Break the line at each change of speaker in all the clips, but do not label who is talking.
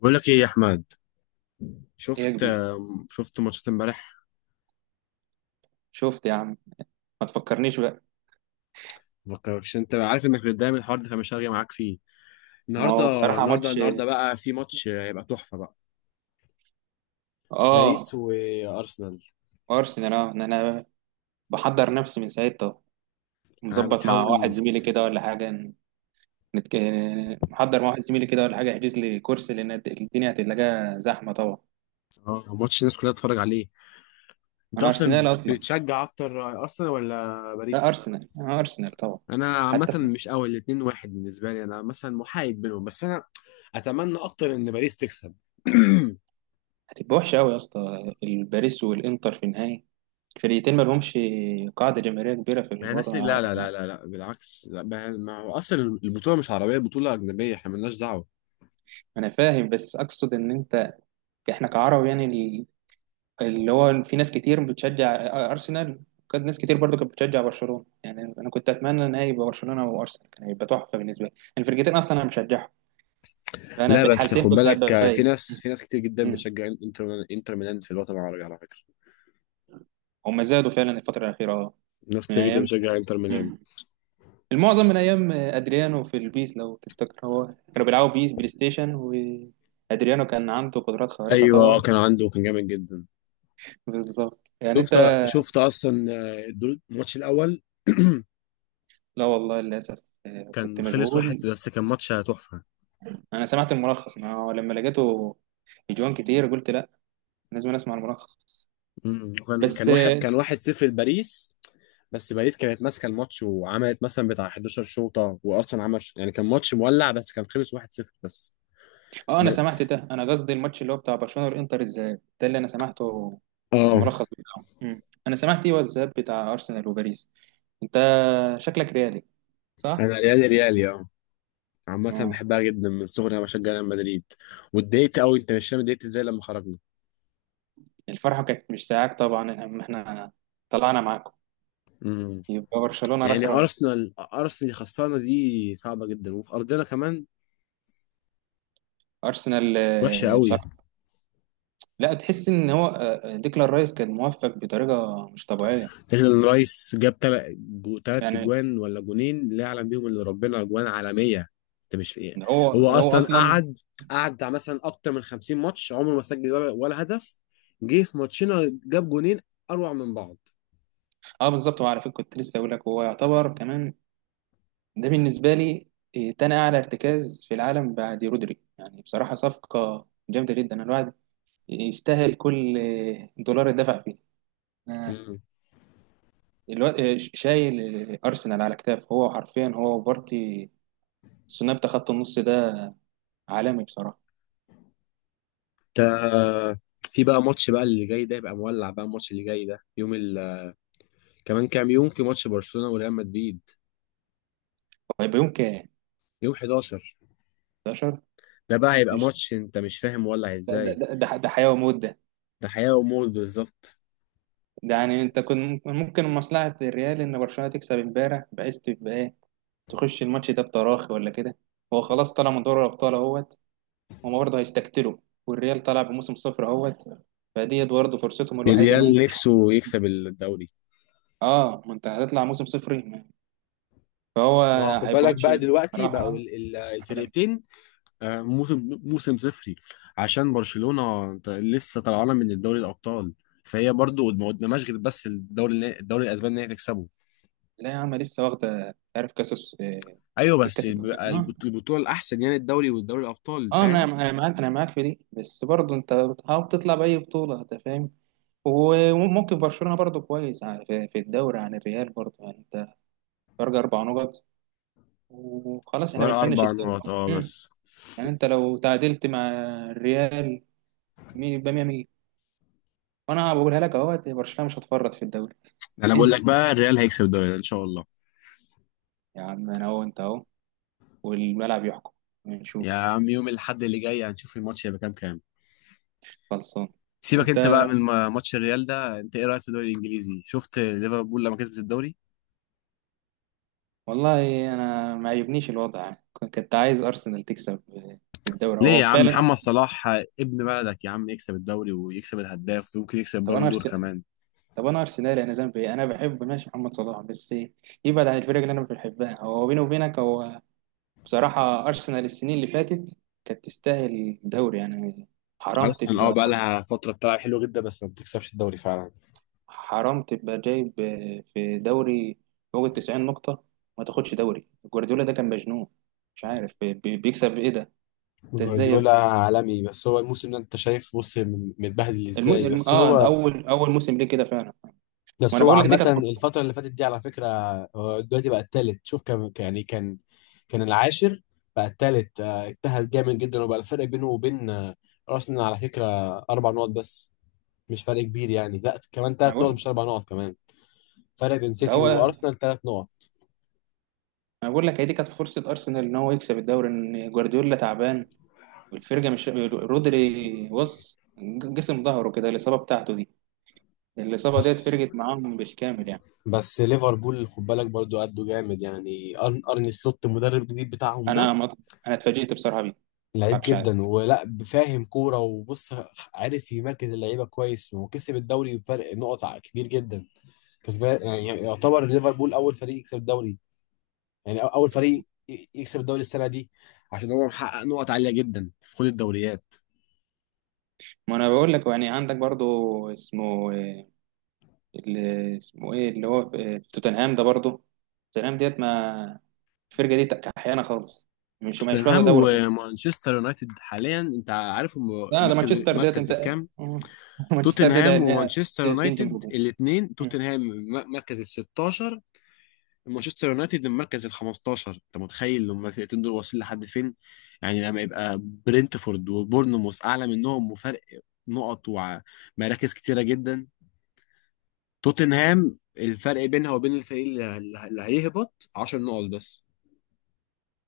بقول لك ايه يا احمد؟
ايه يا كبير،
شفت ماتشات امبارح.
شفت يا عم. ما تفكرنيش بقى.
مفكركش، انت عارف انك بتتضايق من الحوار ده فمش هرجع معاك فيه
ما
النهارده.
هو بصراحة
النهارده
ماتش.
النهارده بقى في ماتش، هيبقى تحفه بقى. باريس
اه
وارسنال.
ارسنال اه انا بحضر نفسي من ساعتها،
انا
مظبط مع واحد
بتحاول.
زميلي كده ولا حاجة. نتك... محضر مع واحد زميلي كده ولا حاجة، يحجز لي كرسي لان الدنيا هتلاقيها زحمة طبعا.
اه، ماتش الناس كلها تتفرج عليه. انت
انا
اصلا
ارسنال اصلا.
بتشجع اكتر ارسنال ولا
لا
باريس؟
ارسنال، انا ارسنال طبعا.
انا عامه
حتى في...
مش قوي، الاتنين واحد بالنسبه لي، انا مثلا محايد بينهم، بس انا اتمنى اكتر ان باريس تكسب.
هتبقى وحشة قوي يا اسطى الباريس والانتر في النهاية. الفريقين ما لهمش قاعدة جماهيرية كبيرة في
ما هي نفس،
الوطن
لا
العربي
لا لا
يعني.
لا لا، بالعكس، لا، ما هو اصلا البطوله مش عربيه، بطوله اجنبيه، احنا مالناش دعوه.
انا فاهم بس اقصد ان انت، احنا كعرب يعني، اللي هو في ناس كتير بتشجع ارسنال، وكانت ناس كتير برضو كانت بتشجع برشلونه، يعني انا كنت اتمنى ان هي يبقى برشلونه وارسنال، كان هيبقى تحفه بالنسبه لي. الفرقتين اصلا انا بشجعهم، فانا
لا
في
بس
الحالتين
خد
كنت
بالك،
هبقى
في
فايز.
ناس في ناس كتير جدا
مم.
بتشجع انتر ميلان في الوطن العربي على فكره.
هم زادوا فعلا الفتره الاخيره اه.
ناس
من
كتير جدا
ايام،
بتشجع انتر ميلان.
مم، المعظم من ايام ادريانو في البيس لو تفتكر، هو كانوا بيلعبوا بيس بلاي ستيشن، وادريانو كان عنده قدرات خارقه
ايوه،
طبعا.
كان عنده، كان جامد جدا.
بالظبط يعني
شفت
انت،
شفت اصلا، الماتش الاول.
لا والله للاسف، كنت
كان خلص واحد
مشغول.
بس، كان ماتش تحفه.
انا سمعت الملخص، ما هو لما لقيته اجوان كتير قلت لا، لازم اسمع الملخص.
مم. وكان كان
بس
واحد
اه،
كان 1-0 لباريس. بس باريس كانت ماسكه الماتش، وعملت مثلا بتاع 11 شوطه، وارسنال عمل يعني كان ماتش مولع، بس كان خلص 1-0 بس.
انا
ب-
سمعت ده. انا قصدي الماتش اللي هو بتاع برشلونه والانتر، الذهاب ده اللي انا سمعته،
اه،
الملخص بتاعه. مم. انا سمعت ايه، هو الذهاب بتاع ارسنال وباريس. انت شكلك ريالي صح؟
انا ريالي ريالي اه. عامة
اه.
بحبها جدا من صغري، انا بشجع ريال مدريد. واتضايقت قوي، انت مش فاهم اتضايقت ازاي لما خرجنا.
الفرحه كانت مش ساعاك طبعا، اما احنا طلعنا معاكم
امم.
يبقى برشلونه
يعني
رخره.
ارسنال، اللي خسرنا دي صعبة جدا، وفي ارضنا كمان.
ارسنال
وحشة قوي.
بصراحه لا، تحس ان هو ديكلان رايس كان موفق بطريقه مش طبيعيه
الرايس جاب 3
يعني.
اجوان ولا جونين، لا يعلم بيهم الا ربنا، اجوان عالميه. انت مش في ايه.
ده هو
هو
ده هو
اصلا
اصلا.
قعد بتاع مثلا اكتر من 50 ماتش عمره ما سجل ولا هدف. جه في ماتشنا جاب جونين، اروع من بعض.
اه بالظبط، وعلى فكره كنت لسه اقول لك، هو يعتبر كمان، ده بالنسبه لي، تاني اعلى ارتكاز في العالم بعد رودري يعني. بصراحه صفقه جامده جدا. الواحد يستاهل كل دولار اتدفع فيه. أنا
امم.
الواد شايل ارسنال على كتاف، هو حرفيا هو وبارتي، الثنائي بتاع خط النص ده عالمي بصراحه.
تا- في بقى ماتش بقى اللي جاي ده يبقى مولع بقى، الماتش اللي جاي ده يوم ال... كمان كام يوم في ماتش برشلونه وريال مدريد،
هيبقى يوم كام؟
يوم 11.
11؟
ده بقى هيبقى
قشطه.
ماتش انت مش فاهم مولع
ده ده
ازاي.
ده ده ده حياه وموت ده.
ده حياه وموت بالظبط.
ده يعني انت كنت ممكن مصلحه الريال ان برشلونه تكسب امبارح، بحيث تبقى تخش الماتش ده بتراخي ولا كده. هو خلاص طلع من دوري الابطال اهوت، هما برضه هيستقتلوا. والريال طلع بموسم صفر اهوت، فديت برضه فرصتهم الوحيده انا
الريال
ممكن.
نفسه يكسب الدوري.
اه ما انت هتطلع موسم صفر، فهو
ما هو خد
هيبقى
بالك
ماتش
بقى دلوقتي بقوا
صراحه عالمي.
الفرقتين. موسم صفري. عشان برشلونة لسه طالعانة من الدوري الأبطال. فهي برضو ما قدامهاش غير بس الدوري، الدوري الأسباني إن هي تكسبه.
لا يا عم لسه واخده، عارف،
أيوه، بس
كاس
بقى
السنة. اه.
البطولة الأحسن يعني الدوري والدوري الأبطال،
انا
فاهم.
انا معاك في دي، بس برضه انت بتحاول تطلع باي بطوله، انت فاهم. وممكن برشلونه برضه كويس، في في الدوري عن الريال برضه، يعني انت فرق 4 نقط وخلاص احنا
فرق
بنفنش
4
الدوري
نقط
أهو.
أه
مم.
بس.
يعني انت لو تعادلت مع الريال يبقى 100 100، وانا بقولها لك اهو، برشلونه مش هتفرط في الدوري.
أنا بقول لك
انسى
بقى الريال هيكسب الدوري ده إن شاء الله.
يا عم. انا اهو، انت اهو، والملعب يحكم.
يا
نشوف.
عم، يوم الأحد اللي جاي هنشوف الماتش هيبقى كام كام.
خلصان
سيبك أنت
انت.
بقى من ماتش الريال ده، أنت إيه رأيك في الدوري الإنجليزي؟ شفت ليفربول لما كسبت الدوري؟
والله انا ما عجبنيش الوضع، يعني كنت عايز ارسنال تكسب في الدوري
ليه
هو
يا عم؟
فعلا.
محمد صلاح ابن بلدك يا عم يكسب الدوري ويكسب الهداف، ويمكن يكسب
طب انا
بالون دور
ارسنال،
كمان.
طب انا ارسنالي، انا ذنبي ايه؟ انا بحب ماشي محمد صلاح، بس إيه؟ يبعد عن الفرق اللي انا مش بحبها. هو بيني وبينك، هو بصراحة أرسنال السنين اللي فاتت كانت تستاهل دوري يعني. حرام
ارسنال اه
تبقى،
بقى لها فتره بتلعب حلوه جدا، بس ما بتكسبش الدوري فعلا.
حرام تبقى جايب في دوري فوق ال90 نقطة ما تاخدش دوري. جوارديولا ده كان مجنون، مش عارف بيكسب إيه ده. أنت إزاي يا
جوارديولا
ابني؟
عالمي، بس هو الموسم ده انت شايف بص متبهدل
الم...
ازاي.
الم...
بس
آه
هو
أول أول موسم ليه كده فعلا. ما
بس
أنا
هو
بقول لك دي
عامه
كانت فرصة.
الفتره اللي فاتت دي على فكره، هو دلوقتي بقى التالت. شوف، كان يعني كان كان العاشر، بقى التالت. اجتهد جامد جدا، وبقى الفرق بينه وبين ارسنال على فكره اربع نقط بس. مش فرق كبير يعني. لا كمان
أنا
3 نقط
بقول
مش 4 نقط كمان. فرق بين
ده
سيتي
هو.
وارسنال 3 نقط.
أنا بقول لك، هي دي كانت فرصة أرسنال إن هو يكسب الدوري، إن جوارديولا تعبان والفرقة مش رودري. بص، جسم ظهره كده، الإصابة بتاعته دي، الإصابة ديت
بس.
فرقت معاهم بالكامل يعني.
بس ليفربول خد بالك برضو قدوا جامد يعني، أرني سلوت المدرب الجديد بتاعهم ده
أنا مط... أنا اتفاجئت بصراحة بيه،
لعيب
مضحكش عليك.
جدا، ولا فاهم كوره. وبص، عارف يمركز اللعيبه كويس، وكسب الدوري بفرق نقط كبير جدا. كسبان يعني، يعتبر ليفربول اول فريق يكسب الدوري، يعني اول فريق يكسب الدوري السنه دي، عشان هو محقق نقط عاليه جدا في كل الدوريات.
ما أنا بقول لك يعني، عندك برضو اسمه، اللي اسمه إيه، اللي هو في في توتنهام ده برضو. توتنهام ديت ما، الفرقة دي كحيانة خالص، مش واخدة
توتنهام
دوري خالص.
ومانشستر يونايتد حاليا انت عارف هم
لا ده
مركز
مانشستر ديت
مركز
أنت.
الكام.
مانشستر ديت
توتنهام
إن
ومانشستر
هي تنجم
يونايتد
هجوم.
الاثنين، توتنهام مركز ال 16، مانشستر يونايتد من مركز ال 15. انت متخيل لما الفرقتين دول واصلين لحد فين. يعني لما يبقى برينتفورد وبورنموث اعلى منهم، وفرق نقط ومراكز كتيره جدا. توتنهام الفرق بينها وبين الفريق اللي هيهبط 10 نقط بس.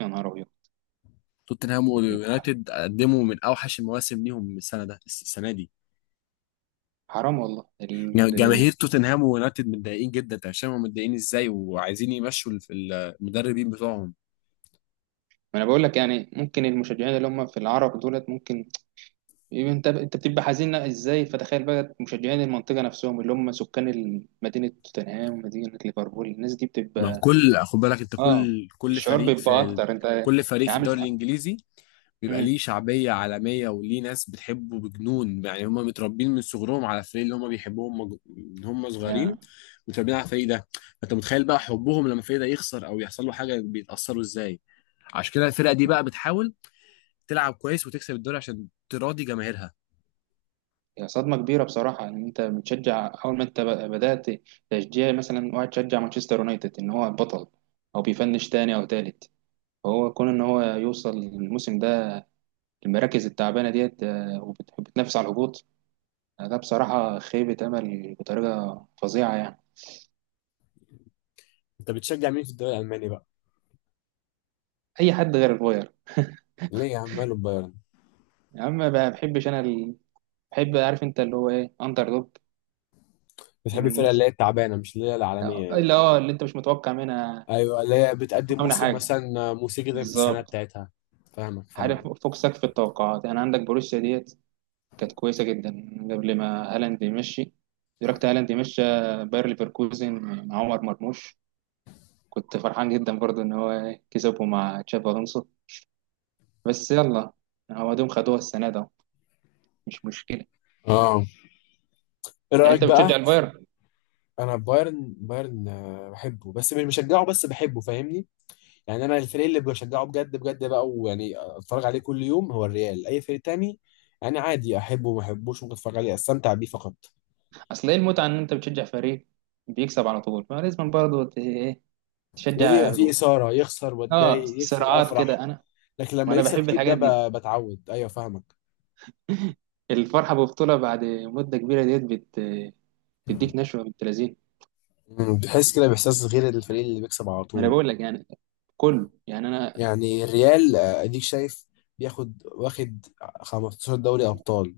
يا نهار أبيض.
توتنهام ويونايتد قدموا من اوحش المواسم ليهم السنه دي.
حرام والله
جماهير توتنهام ويونايتد متضايقين جدا، انت مش فاهم هم متضايقين ازاي، وعايزين يمشوا المدربين بتوعهم.
ما أنا بقول لك يعني، ممكن المشجعين اللي هم في العرب دولت، ممكن يبقى انت بتبقى حزين ازاي، فتخيل بقى مشجعين المنطقه نفسهم، اللي هم سكان مدينه توتنهام ومدينه ليفربول، الناس دي
ما هو
بتبقى
كل خد بالك، انت
اه،
كل
الشعور
فريق في
بيبقى
ال...
اكتر. انت
كل فريق في
عامل
الدوري الانجليزي بيبقى
امم.
ليه شعبيه عالميه، وليه ناس بتحبه بجنون. يعني هم متربين من صغرهم على الفريق اللي هم بيحبوهم، من هم صغيرين
انا،
متربين على الفريق ده. انت متخيل بقى حبهم لما الفريق ده يخسر او يحصل له حاجه بيتاثروا ازاي. عشان كده الفرقه دي بقى بتحاول تلعب كويس وتكسب الدوري عشان تراضي جماهيرها.
هي صدمه كبيره بصراحه ان انت بتشجع، اول ما انت بدات تشجيع مثلا، واحد شجع مانشستر يونايتد ان هو البطل او بيفنش تاني او تالت، فهو كون ان هو يوصل الموسم ده المراكز التعبانه ديت، وبتنافس على الهبوط، ده بصراحه خيبه امل بطريقه فظيعه يعني.
انت بتشجع مين في الدوري الالماني بقى؟
اي حد غير الفاير.
ليه يا عم؟ ماله البايرن.
يا عم ما بحبش انا بحب، عارف انت، اللي هو ايه، اندر دوج،
بتحب الفرقه
الناس
اللي هي التعبانه، مش اللي هي العالميه يعني.
اللي اه، اللي انت مش متوقع منها
ايوه، اللي هي بتقدم
متوقع منها
موسم
حاجه،
مثلا موسيقي جدا في السنه
بالظبط.
بتاعتها. فاهمك
عارف،
فاهمك.
فوق سقف التوقعات يعني. عندك بروسيا ديت كانت كويسه جدا قبل ما هالاند يمشي، دركت هالاند يمشي. باير ليفركوزن مع عمر مرموش، كنت فرحان جدا برضو ان هو كسبه مع تشابي الونسو. بس يلا، هو دوم خدوها السنه ده، مش مشكله.
اه، ايه
يعني
رايك
انت بتشجع
بقى.
البايرن؟
انا بايرن بحبه بس مش بشجعه، بس بحبه فاهمني. يعني انا الفريق اللي بشجعه بجد بجد بقى، ويعني اتفرج عليه كل يوم، هو الريال. اي فريق تاني انا عادي، احبه وما احبوش، ممكن اتفرج عليه استمتع بيه فقط.
اصل ايه المتعه ان انت بتشجع فريق بيكسب على طول؟ فلازم برضه ايه
لازم
تشجع.
يبقى فيه اثاره، يخسر
اه
واتضايق، يكسب
صراعات
افرح.
كده، انا
لكن
ما
لما
انا
يكسب
بحب
كتير ده
الحاجات دي.
بتعود، ايوه فاهمك.
الفرحه ببطوله بعد مده كبيره ديت بتديك نشوه بنت لذينه.
بتحس كده باحساس غير الفريق اللي بيكسب على
ما انا
طول.
بقول لك يعني، كله يعني انا.
يعني الريال اديك شايف بياخد واخد 15 دوري ابطال.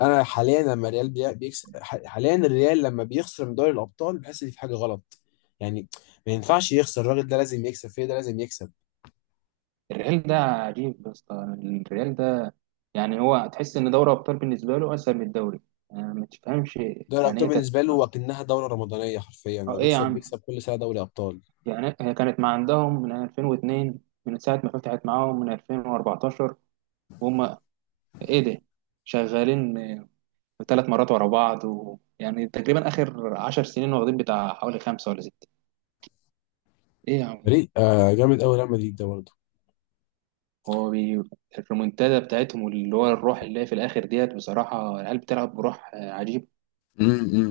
انا حاليا لما الريال بيكسب، حاليا الريال لما بيخسر من دوري الابطال بحس ان في حاجه غلط. يعني ما ينفعش يخسر، الراجل ده لازم يكسب، فيه ده لازم يكسب.
الريال ده عجيب يا اسطى، الريال ده يعني، هو تحس ان دوري ابطال بالنسبه له اسهل من الدوري، يعني ما تفهمش.
دوري
يعني
الابطال
ايه تت...
بالنسبه له وكأنها دوره رمضانيه حرفيا، هو
آه، ايه يا
بيكسب
عم،
بيكسب كل سنه دوري ابطال.
يعني هي كانت مع عندهم من 2002، من ساعه ما فتحت معاهم من 2014، وهم ايه ده، شغالين 3 مرات ورا بعض و... يعني تقريبا اخر 10 سنين واخدين بتاع حوالي خمسة ولا ستة. ايه يا عم.
فريق جامد قوي ريال مدريد ده برضه.
هو بي... الريمونتادا بتاعتهم اللي هو الروح اللي هي في الاخر ديت، بصراحة العيال بتلعب بروح عجيب.
امم.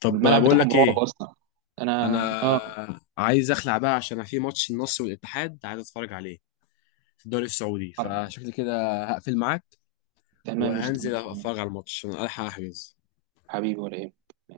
طب
والملعب
بقول
بتاعهم
لك
رعب
ايه،
اصلا. انا اه،
انا عايز اخلع بقى عشان في ماتش النصر والاتحاد عايز اتفرج عليه في الدوري السعودي.
آه،
فشكلي كده هقفل معاك
تمام مش
وهنزل
تمام
اتفرج على الماتش عشان الحق احجز.
حبيبي ولا ايه؟